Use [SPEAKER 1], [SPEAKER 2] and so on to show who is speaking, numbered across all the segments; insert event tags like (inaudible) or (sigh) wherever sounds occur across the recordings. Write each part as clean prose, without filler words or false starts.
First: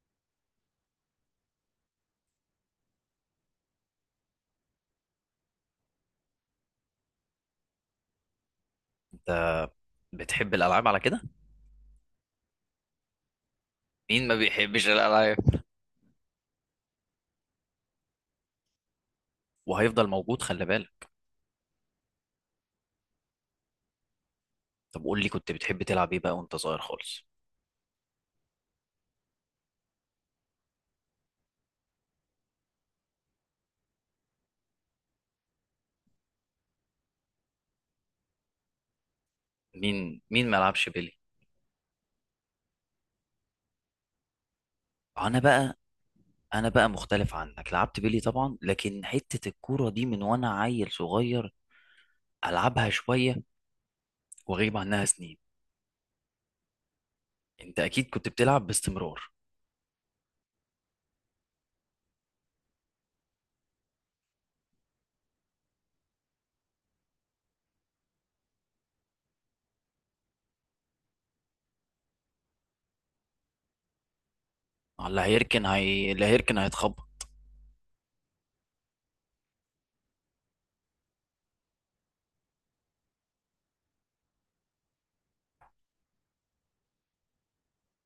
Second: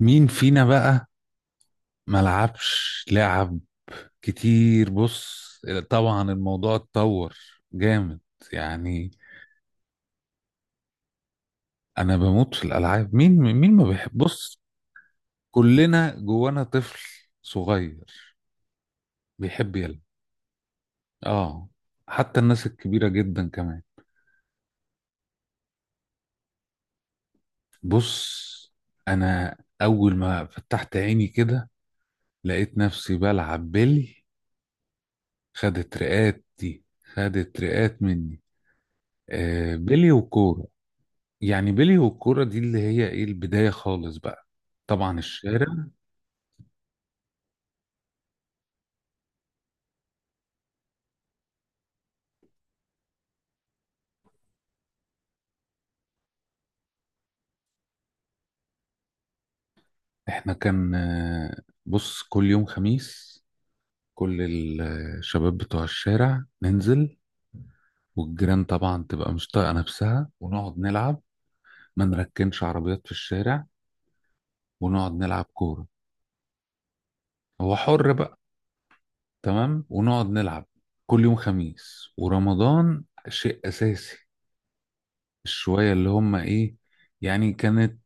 [SPEAKER 1] مين فينا بقى ملعبش لعب كتير؟ بص، طبعا الموضوع اتطور جامد يعني.
[SPEAKER 2] بتحب الالعاب على كده؟
[SPEAKER 1] انا بموت في الالعاب. مين ما بيحب؟
[SPEAKER 2] مين ما
[SPEAKER 1] بص،
[SPEAKER 2] بيحبش الالعاب؟
[SPEAKER 1] كلنا جوانا طفل صغير بيحب يلعب.
[SPEAKER 2] وهيفضل موجود، خلي بالك.
[SPEAKER 1] اه، حتى الناس الكبيرة جدا كمان.
[SPEAKER 2] طب قول لي، كنت بتحب تلعب ايه بقى وانت صغير خالص؟
[SPEAKER 1] بص، انا اول ما فتحت عيني كده لقيت نفسي بلعب بيلي. خدت رقات دي، خدت رقات مني. آه، بيلي
[SPEAKER 2] مين مين ما
[SPEAKER 1] وكورة،
[SPEAKER 2] لعبش بيلي؟
[SPEAKER 1] يعني بيلي والكورة دي اللي هي ايه البداية خالص بقى. طبعا
[SPEAKER 2] انا
[SPEAKER 1] الشارع.
[SPEAKER 2] بقى انا بقى مختلف عنك، لعبت بيلي طبعا، لكن حتة الكورة دي من وانا عيل صغير العبها شوية واغيب عنها سنين. انت اكيد كنت بتلعب باستمرار.
[SPEAKER 1] احنا كان بص، كل يوم خميس كل الشباب بتوع الشارع ننزل، والجيران طبعا تبقى مش طايقة نفسها، ونقعد نلعب. ما نركنش عربيات في الشارع، ونقعد نلعب كورة.
[SPEAKER 2] اللي هيركن هيتخبط.
[SPEAKER 1] هو حر بقى. تمام، ونقعد نلعب. كل يوم خميس ورمضان شيء أساسي. الشوية اللي هم ايه، يعني كانت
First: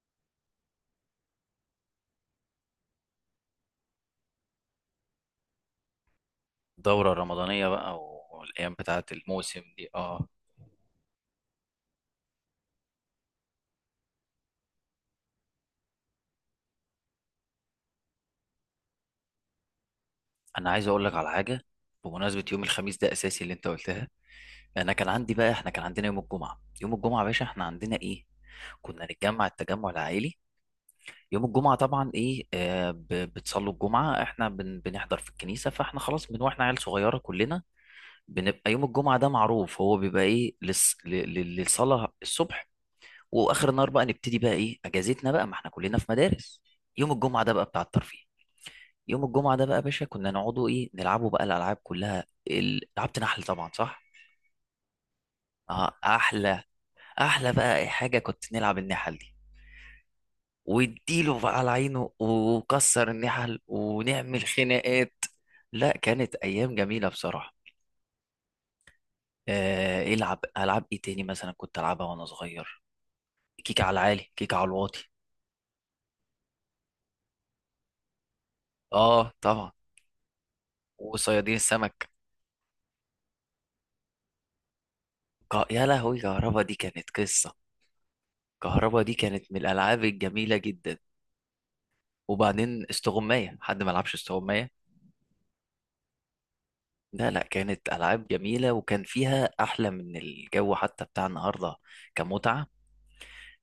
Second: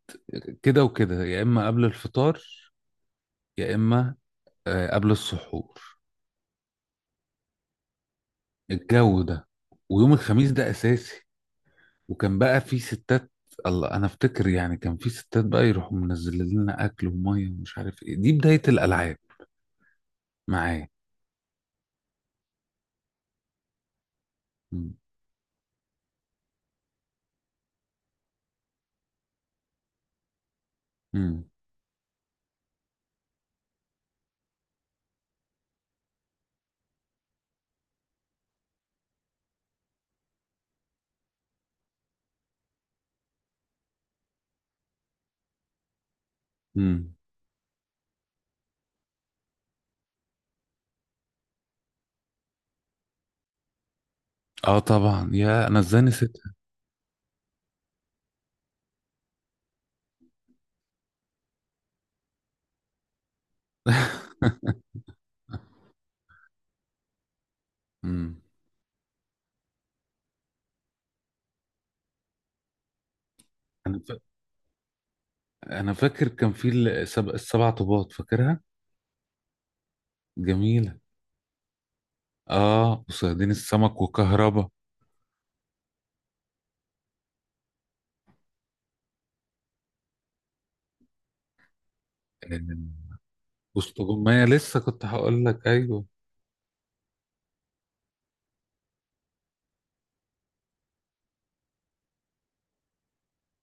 [SPEAKER 1] كده وكده، يا إما قبل الفطار يا اما قبل السحور.
[SPEAKER 2] الدورة الرمضانية بقى، والايام بتاعت
[SPEAKER 1] الجو ده،
[SPEAKER 2] الموسم دي،
[SPEAKER 1] ويوم
[SPEAKER 2] اه.
[SPEAKER 1] الخميس ده اساسي. وكان بقى في ستات. الله، انا افتكر يعني كان في ستات بقى يروحوا منزلين لنا اكل وميه ومش عارف ايه. دي بدايه الالعاب
[SPEAKER 2] انا عايز
[SPEAKER 1] معايا.
[SPEAKER 2] اقول لك على حاجة، بمناسبة يوم الخميس ده اساسي اللي انت قلتها. انا
[SPEAKER 1] مم.
[SPEAKER 2] كان عندي بقى احنا كان عندنا يوم الجمعه، يوم الجمعه يا باشا احنا عندنا ايه، كنا نتجمع، التجمع العائلي.
[SPEAKER 1] مم.
[SPEAKER 2] يوم الجمعه طبعا ايه بتصلوا الجمعه، احنا بنحضر في الكنيسه، فاحنا خلاص من واحنا عيال صغيره كلنا بنبقى يوم الجمعه ده معروف هو بيبقى ايه للصلاه الصبح. واخر النهار بقى نبتدي بقى ايه اجازتنا بقى، ما احنا كلنا في مدارس. يوم
[SPEAKER 1] مم.
[SPEAKER 2] الجمعه ده بقى بتاع الترفيه. يوم الجمعه ده بقى يا باشا كنا نقعدوا ايه، نلعبوا بقى الالعاب كلها. لعبت نحل طبعا، صح؟
[SPEAKER 1] اه طبعا، يا انا
[SPEAKER 2] اه
[SPEAKER 1] ازاي نسيتها!
[SPEAKER 2] احلى، احلى بقى اي حاجه كنت نلعب النحل دي، واديله بقى على عينه وكسر النحل ونعمل
[SPEAKER 1] (laughs)
[SPEAKER 2] خناقات. لا كانت ايام جميله بصراحه.
[SPEAKER 1] مم.
[SPEAKER 2] العب العاب ايه تاني مثلا كنت العبها وانا صغير؟ كيك على
[SPEAKER 1] انا ف...
[SPEAKER 2] العالي، كيك على الواطي.
[SPEAKER 1] انا فاكر كان في السبع طوبات فاكرها.
[SPEAKER 2] اه طبعا.
[SPEAKER 1] جميله.
[SPEAKER 2] وصيادين السمك.
[SPEAKER 1] اه، وصيادين السمك وكهربا.
[SPEAKER 2] يا لهوي، كهربا دي كانت قصه، كهربا دي كانت من الالعاب الجميله جدا.
[SPEAKER 1] آه،
[SPEAKER 2] وبعدين استغمايه، حد ما
[SPEAKER 1] وسط
[SPEAKER 2] لعبش
[SPEAKER 1] جمية.
[SPEAKER 2] استغمايه؟
[SPEAKER 1] لسه كنت هقول لك، ايوه،
[SPEAKER 2] لا لا، كانت ألعاب جميلة، وكان فيها أحلى من الجو حتى بتاع النهاردة كمتعة.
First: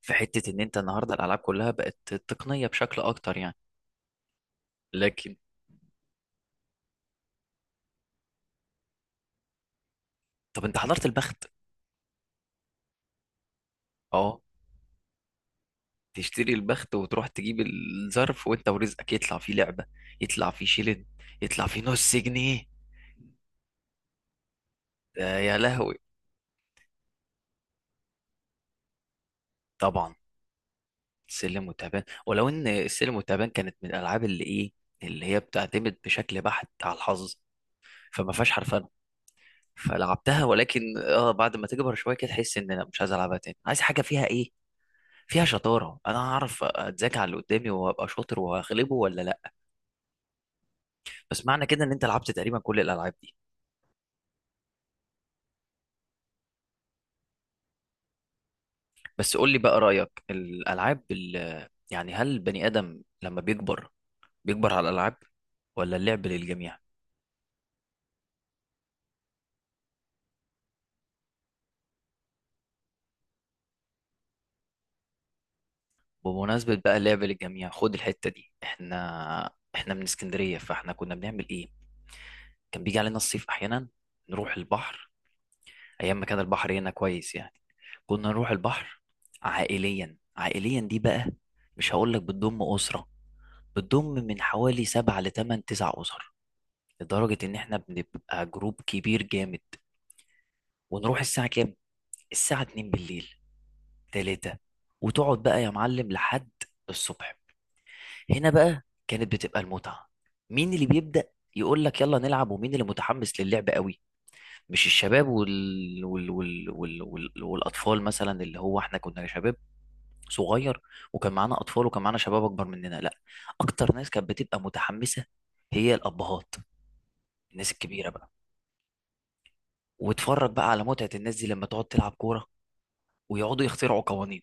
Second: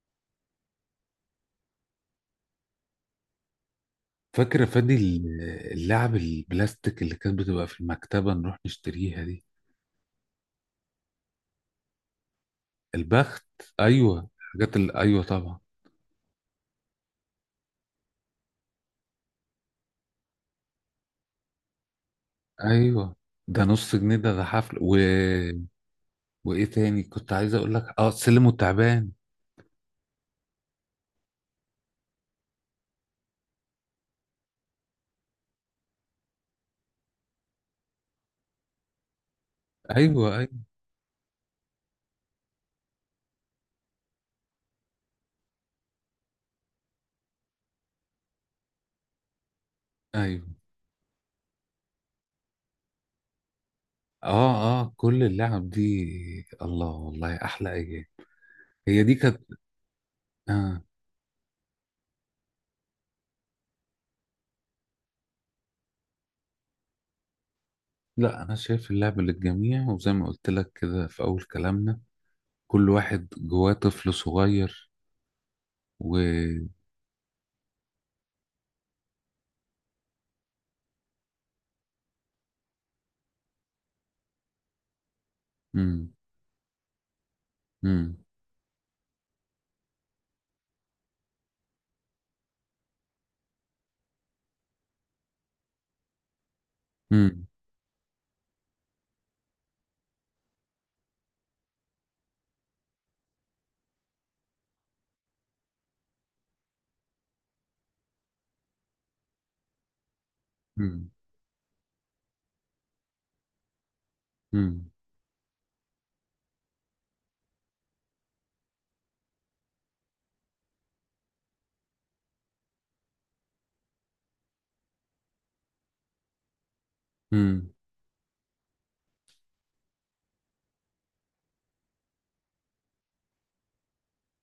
[SPEAKER 2] في حتة إن أنت النهاردة الألعاب كلها بقت تقنية بشكل أكتر يعني،
[SPEAKER 1] فاكرة
[SPEAKER 2] لكن...
[SPEAKER 1] اللعب البلاستيك اللي كانت بتبقى في المكتبة نروح نشتريها دي.
[SPEAKER 2] طب أنت حضرت البخت؟
[SPEAKER 1] البخت، أيوة
[SPEAKER 2] أه.
[SPEAKER 1] حاجات. أيوة طبعا.
[SPEAKER 2] تشتري البخت وتروح تجيب الظرف، وأنت ورزقك، يطلع فيه لعبة، يطلع فيه شيلن، يطلع فيه نص جنيه.
[SPEAKER 1] أيوة، ده نص جنيه. ده حفل.
[SPEAKER 2] ده يا لهوي.
[SPEAKER 1] وإيه تاني كنت عايز أقول لك؟ سلم والتعبان.
[SPEAKER 2] طبعا. سلم وتعبان، ولو إن السلم والتعبان كانت من الألعاب اللي إيه، اللي هي بتعتمد بشكل بحت على الحظ، فما فيهاش حرفيا.
[SPEAKER 1] أيوة،
[SPEAKER 2] فلعبتها،
[SPEAKER 1] أيوة،
[SPEAKER 2] ولكن اه بعد ما تكبر شويه كده تحس ان لا، مش عايز العبها تاني، عايز حاجه فيها ايه، فيها شطاره، انا هعرف اتذاكى على اللي قدامي وابقى شاطر وهغلبه ولا لا.
[SPEAKER 1] أيوة.
[SPEAKER 2] بس معنى كده ان انت لعبت تقريبا كل الالعاب دي.
[SPEAKER 1] أه، أه، كل اللعب دي، الله، والله أحلى أيام. هي دي
[SPEAKER 2] بس
[SPEAKER 1] كانت.
[SPEAKER 2] قول لي بقى رايك،
[SPEAKER 1] آه.
[SPEAKER 2] الالعاب يعني، هل البني ادم لما بيكبر بيكبر على الالعاب، ولا اللعب للجميع؟
[SPEAKER 1] لا، أنا شايف اللعب للجميع، وزي ما قلت لك كده في أول كلامنا، كل واحد جواه طفل صغير. و
[SPEAKER 2] بمناسبة بقى اللعب للجميع، خد الحتة دي. احنا من اسكندرية، فاحنا كنا بنعمل ايه، كان بيجي علينا الصيف احيانا نروح البحر،
[SPEAKER 1] مم.
[SPEAKER 2] ايام ما كان البحر هنا كويس يعني.
[SPEAKER 1] مم.
[SPEAKER 2] كنا نروح البحر عائليا. عائليا دي بقى مش هقول لك بتضم اسره، بتضم من حوالي 7 لـ8 9 اسر، لدرجه
[SPEAKER 1] امم.
[SPEAKER 2] ان احنا بنبقى جروب كبير جامد. ونروح الساعه كام؟ الساعه 2 بالليل، 3. وتقعد بقى يا معلم لحد الصبح. هنا بقى كانت بتبقى المتعه. مين اللي
[SPEAKER 1] امم.
[SPEAKER 2] بيبدا يقول لك يلا نلعب، ومين اللي متحمس للعب قوي؟ مش
[SPEAKER 1] امم.
[SPEAKER 2] الشباب والاطفال مثلا، اللي هو احنا كنا شباب صغير، وكان معانا اطفال وكان معانا شباب اكبر مننا، لا، اكتر ناس كانت بتبقى متحمسه هي الابهات،
[SPEAKER 1] امم.
[SPEAKER 2] الناس الكبيره بقى. واتفرج بقى على متعه الناس دي لما تقعد تلعب كوره، ويقعدوا يخترعوا قوانين.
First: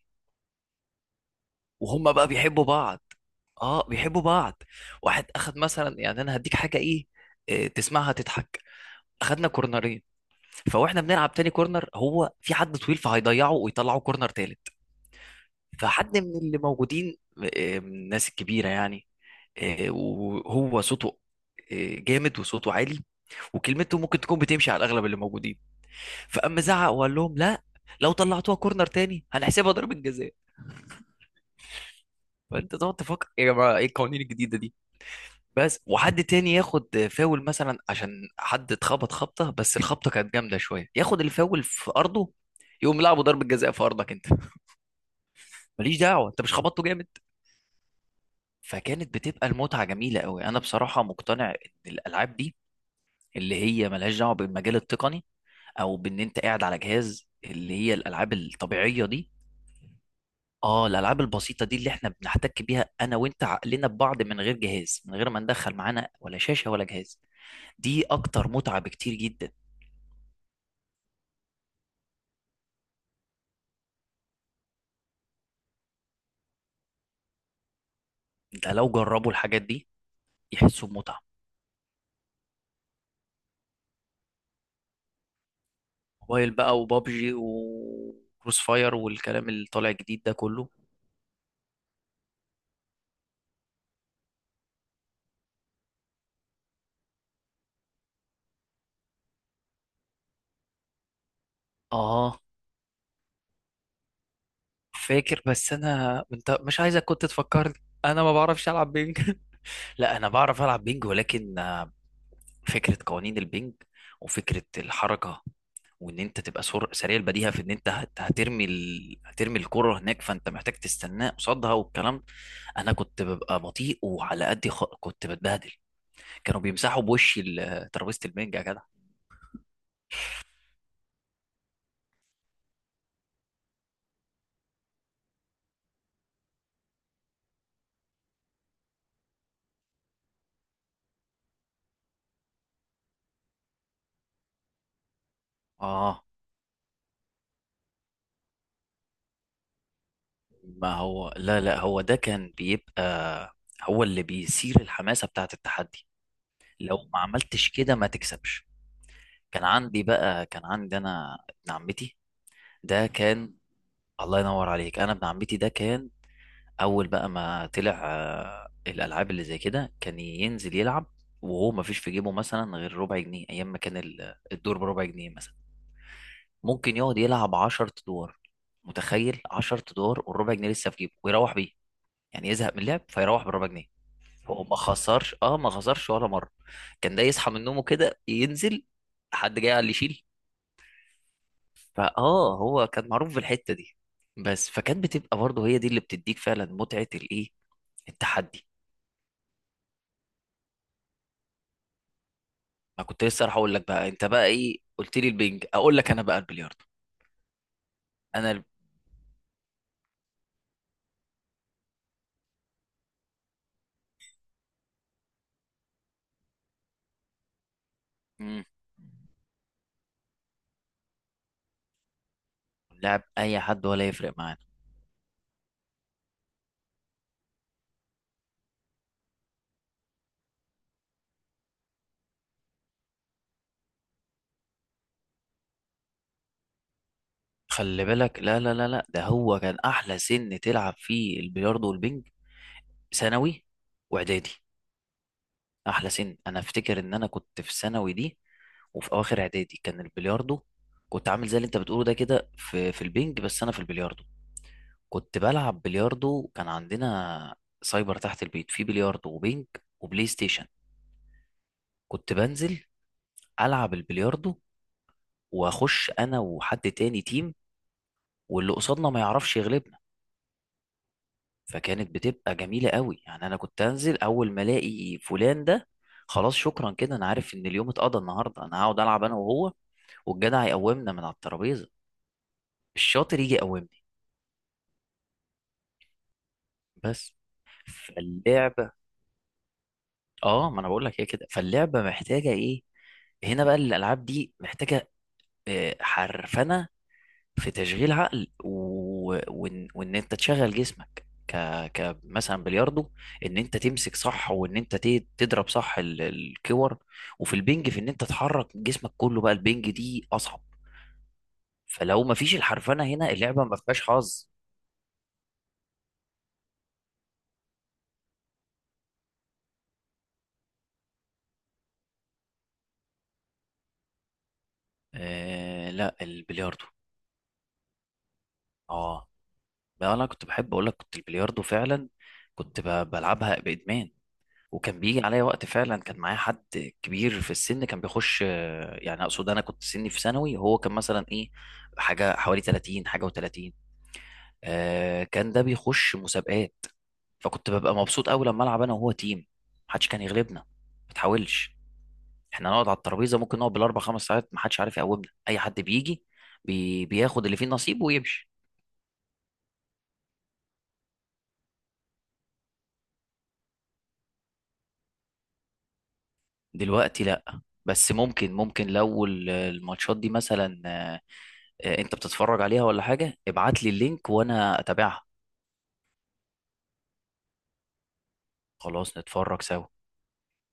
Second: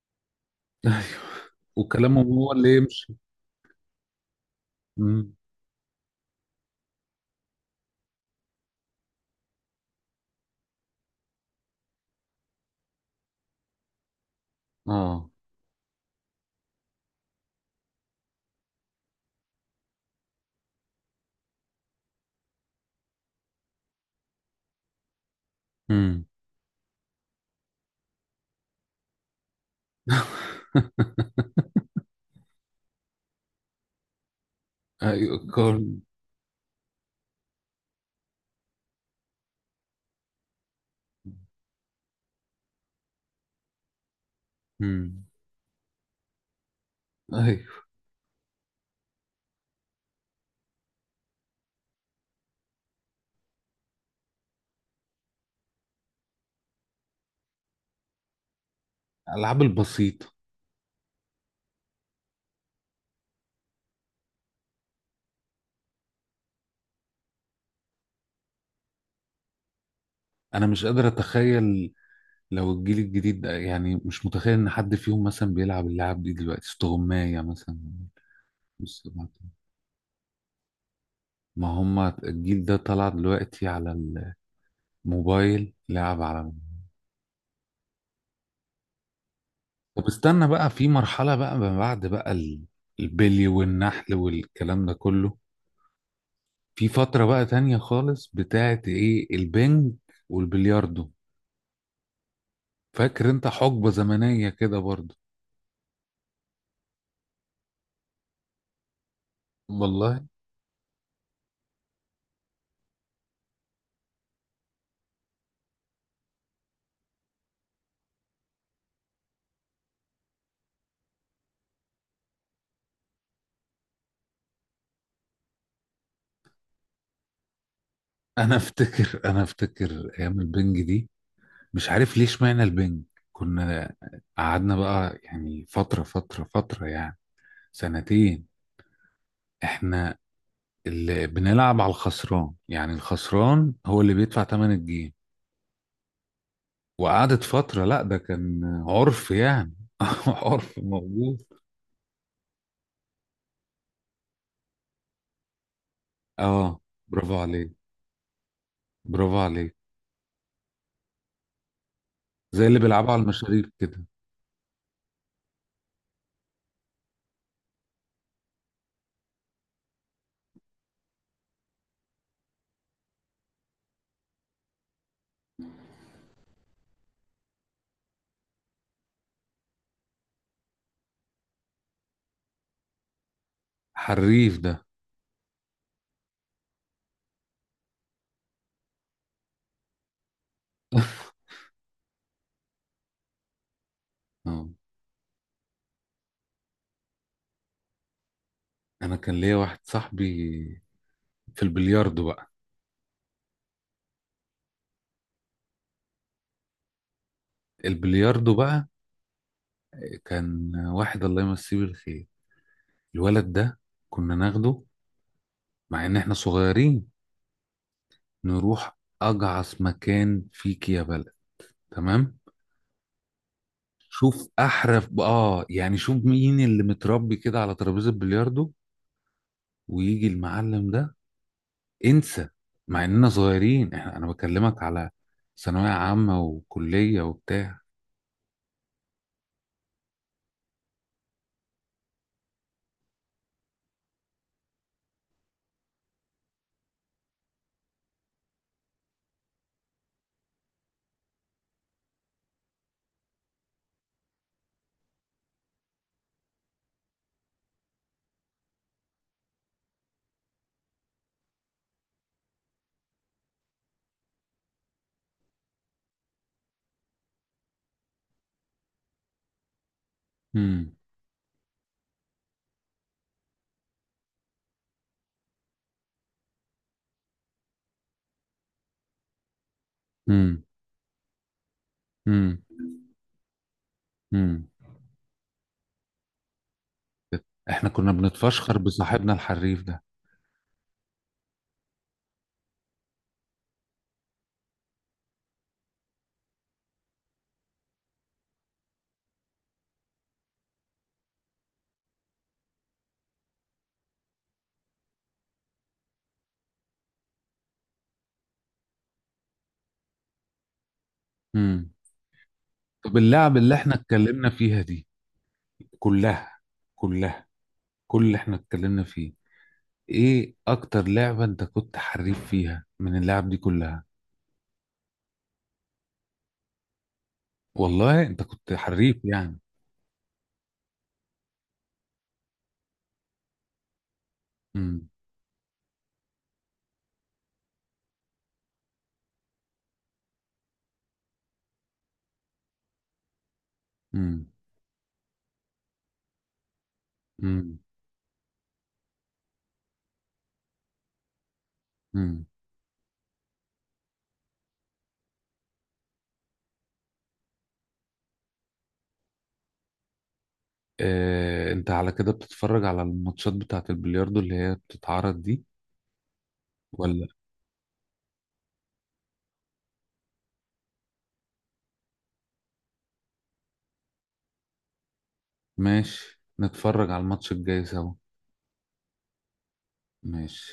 [SPEAKER 1] ايوه،
[SPEAKER 2] وهم
[SPEAKER 1] وكلامهم
[SPEAKER 2] بقى
[SPEAKER 1] هو
[SPEAKER 2] بيحبوا
[SPEAKER 1] اللي
[SPEAKER 2] بعض،
[SPEAKER 1] يمشي.
[SPEAKER 2] اه بيحبوا بعض. واحد
[SPEAKER 1] امم.
[SPEAKER 2] اخد مثلا، يعني انا هديك حاجه ايه تسمعها تضحك. اخدنا كورنرين، فواحنا بنلعب تاني كورنر هو في حد طويل فهيضيعه ويطلعه كورنر تالت،
[SPEAKER 1] اه.
[SPEAKER 2] فحد من اللي موجودين آه، من الناس الكبيره يعني، وهو صوته جامد، وصوته عالي، وكلمته ممكن تكون بتمشي على الاغلب اللي موجودين.
[SPEAKER 1] امم.
[SPEAKER 2] فاما زعق وقال لهم لا، لو طلعتوها كورنر تاني هنحسبها ضربة جزاء. فانت تقعد تفكر يا جماعه، ايه القوانين الجديده دي؟
[SPEAKER 1] ايوه،
[SPEAKER 2] بس.
[SPEAKER 1] كارل.
[SPEAKER 2] وحد تاني ياخد فاول مثلا عشان حد اتخبط خبطه، بس الخبطه كانت جامده شويه، ياخد الفاول في ارضه، يقوم لعبه ضربة جزاء في ارضك انت.
[SPEAKER 1] امم.
[SPEAKER 2] ماليش دعوه، انت مش خبطته جامد.
[SPEAKER 1] ايوه.
[SPEAKER 2] فكانت بتبقى المتعه جميله قوي. انا بصراحه مقتنع ان الالعاب دي اللي هي ملهاش دعوه بالمجال التقني، او بان انت قاعد على جهاز، اللي هي الالعاب الطبيعيه دي.
[SPEAKER 1] الالعاب البسيطه.
[SPEAKER 2] اه الالعاب البسيطه دي اللي احنا بنحتك بيها انا وانت، عقلنا ببعض، من غير جهاز، من غير ما ندخل معانا ولا شاشه ولا جهاز، دي اكتر متعه بكتير جدا.
[SPEAKER 1] انا مش قادر اتخيل لو الجيل الجديد ده، يعني مش متخيل ان حد فيهم مثلا بيلعب اللعب دي دلوقتي، استغماية مثلا.
[SPEAKER 2] ده لو
[SPEAKER 1] بص،
[SPEAKER 2] جربوا الحاجات دي يحسوا بمتعه.
[SPEAKER 1] ما هم الجيل ده طلع دلوقتي على الموبايل، لعب على
[SPEAKER 2] موبايل
[SPEAKER 1] الموبايل.
[SPEAKER 2] بقى وبابجي وكروس فاير والكلام اللي طالع
[SPEAKER 1] طب
[SPEAKER 2] جديد ده
[SPEAKER 1] استنى
[SPEAKER 2] كله.
[SPEAKER 1] بقى، في مرحلة بقى ما بعد بقى البلي والنحل والكلام ده كله. في فترة بقى تانية خالص بتاعت ايه، البنج والبلياردو.
[SPEAKER 2] اه.
[SPEAKER 1] فاكر انت حقبة زمنية كده برضو؟
[SPEAKER 2] فاكر، بس انا انت مش عايزك كنت تفكرني، انا ما بعرفش العب بينج. (laughs) لا
[SPEAKER 1] والله
[SPEAKER 2] انا بعرف العب بينج، ولكن فكره قوانين البنج، وفكره الحركه، وان انت تبقى سريع البديهه، في ان انت هترمي الكره هناك، فانت محتاج تستناه قصادها والكلام. انا كنت ببقى بطيء، وعلى قد كنت بتبهدل، كانوا بيمسحوا بوشي ترابيزه البنج
[SPEAKER 1] انا (laughs)
[SPEAKER 2] يا جدع.
[SPEAKER 1] انا افتكر ايام البنج دي. مش عارف ليش معنى البنج. كنا قعدنا بقى يعني فترة فترة فترة يعني سنتين. احنا اللي بنلعب على الخسران، يعني الخسران هو اللي بيدفع تمن الجيم.
[SPEAKER 2] اه.
[SPEAKER 1] وقعدت فترة. لا، ده كان عرف يعني. (laughs) عرف
[SPEAKER 2] ما هو،
[SPEAKER 1] موجود.
[SPEAKER 2] لا لا، هو ده كان بيبقى هو اللي بيثير الحماسه، بتاعه التحدي،
[SPEAKER 1] اه.
[SPEAKER 2] لو ما
[SPEAKER 1] برافو
[SPEAKER 2] عملتش
[SPEAKER 1] عليك،
[SPEAKER 2] كده ما تكسبش.
[SPEAKER 1] برافو
[SPEAKER 2] كان
[SPEAKER 1] عليك.
[SPEAKER 2] عندي بقى كان عندي انا ابن عمتي
[SPEAKER 1] زي اللي
[SPEAKER 2] ده
[SPEAKER 1] بيلعبوا على
[SPEAKER 2] كان...
[SPEAKER 1] المشاريب كده.
[SPEAKER 2] الله ينور عليك، انا ابن عمتي ده كان اول بقى ما طلع الالعاب اللي زي كده كان ينزل يلعب، وهو ما فيش في جيبه مثلا غير ربع جنيه، ايام ما كان الدور بربع جنيه مثلا. ممكن يقعد يلعب 10 ادوار. متخيل؟ 10 ادوار والربع جنيه لسه في جيبه ويروح بيه، يعني يزهق من اللعب فيروح بالربع جنيه.
[SPEAKER 1] حريف
[SPEAKER 2] هو ما
[SPEAKER 1] ده.
[SPEAKER 2] خسرش، اه ما خسرش ولا مره. كان ده يصحى من نومه كده، ينزل، حد جاي قال لي شيل.
[SPEAKER 1] (laughs)
[SPEAKER 2] فاه هو كان معروف بالحته دي
[SPEAKER 1] اه،
[SPEAKER 2] بس، فكانت بتبقى برضه هي دي اللي بتديك فعلا متعه الايه، التحدي.
[SPEAKER 1] انا كان ليا واحد صاحبي في البلياردو بقى.
[SPEAKER 2] ما كنت لسه راح اقول لك بقى، انت بقى ايه قلت لي البنج، اقول لك انا بقى البلياردو. انا
[SPEAKER 1] البلياردو
[SPEAKER 2] ال-
[SPEAKER 1] بقى، كان واحد الله يمسيه بالخير، الولد ده كنا ناخده، مع ان احنا صغيرين،
[SPEAKER 2] مم،
[SPEAKER 1] نروح اجعص مكان فيك يا بلد. تمام.
[SPEAKER 2] لعب اي حد ولا يفرق
[SPEAKER 1] شوف
[SPEAKER 2] معانا.
[SPEAKER 1] احرف، يعني شوف مين اللي متربي كده على ترابيزه البلياردو، ويجي المعلم ده، انسى! مع اننا صغيرين، انا بكلمك على ثانوية عامة وكلية وبتاع.
[SPEAKER 2] خلي بالك، لا لا لا لا، ده هو كان احلى سن تلعب فيه البلياردو والبنج، ثانوي واعدادي. احلى سن، انا افتكر ان انا كنت في ثانوي دي وفي اواخر اعدادي كان البلياردو. كنت عامل زي اللي انت بتقوله ده كده في في البنج، بس انا في البلياردو. كنت بلعب بلياردو، كان عندنا سايبر تحت البيت فيه بلياردو وبينج وبلاي ستيشن. كنت بنزل ألعب البلياردو، وأخش أنا وحد تاني تيم، واللي قصادنا ما يعرفش يغلبنا.
[SPEAKER 1] امم.
[SPEAKER 2] فكانت بتبقى جميلة قوي يعني. أنا كنت أنزل أول ما ألاقي فلان ده، خلاص شكرا كده، أنا عارف إن اليوم اتقضى النهاردة، أنا هقعد ألعب أنا وهو،
[SPEAKER 1] امم.
[SPEAKER 2] والجدع يقومنا من على الترابيزة،
[SPEAKER 1] امم.
[SPEAKER 2] الشاطر يجي يقومني
[SPEAKER 1] امم.
[SPEAKER 2] بس.
[SPEAKER 1] احنا كنا بنتفشخر
[SPEAKER 2] فاللعبة،
[SPEAKER 1] بصاحبنا الحريف ده.
[SPEAKER 2] اه ما انا بقول لك هي كده، فاللعبه محتاجه ايه هنا بقى، الالعاب دي محتاجه حرفنه، في تشغيل عقل وان انت تشغل جسمك ك... ك مثلا بلياردو، ان انت تمسك صح، وان انت تضرب صح الكور. وفي البنج، في ان انت تحرك جسمك كله، بقى البنج دي اصعب.
[SPEAKER 1] امم.
[SPEAKER 2] فلو ما فيش الحرفنه
[SPEAKER 1] طب،
[SPEAKER 2] هنا،
[SPEAKER 1] اللعب
[SPEAKER 2] اللعبه
[SPEAKER 1] اللي
[SPEAKER 2] ما
[SPEAKER 1] احنا
[SPEAKER 2] فيهاش حظ.
[SPEAKER 1] اتكلمنا فيها دي، كلها كلها، كل اللي احنا اتكلمنا فيه، ايه اكتر لعبة انت كنت حريف فيها من اللعب دي كلها؟
[SPEAKER 2] لا، البلياردو.
[SPEAKER 1] والله، انت كنت حريف
[SPEAKER 2] اه.
[SPEAKER 1] يعني؟
[SPEAKER 2] بقى انا كنت بحب اقول لك، كنت البلياردو فعلا، كنت بلعبها بادمان. وكان
[SPEAKER 1] امم.
[SPEAKER 2] بيجي عليا وقت فعلا، كان معايا حد كبير في السن كان بيخش يعني اقصد انا كنت سني في ثانوي، وهو كان مثلا ايه، حاجه حوالي 30، حاجه و30،
[SPEAKER 1] امم.
[SPEAKER 2] كان ده بيخش مسابقات. فكنت ببقى مبسوط قوي لما العب انا وهو تيم، محدش كان يغلبنا، ما تحاولش.
[SPEAKER 1] امم.
[SPEAKER 2] احنا نقعد على الترابيزه، ممكن نقعد بالـ4 5 ساعات، محدش عارف يقومنا، اي حد بيجي بياخد اللي فيه نصيبه ويمشي.
[SPEAKER 1] آه، انت على كده بتتفرج على الماتشات بتاعة البلياردو اللي هي بتتعرض دي؟
[SPEAKER 2] دلوقتي
[SPEAKER 1] ولا.
[SPEAKER 2] لا، بس ممكن لو الماتشات دي مثلا. انت بتتفرج عليها ولا حاجه؟ ابعت لي اللينك وانا اتابعها.
[SPEAKER 1] ماشي، نتفرج على الماتش الجاي سوا.
[SPEAKER 2] خلاص، نتفرج سوا.
[SPEAKER 1] ماشي.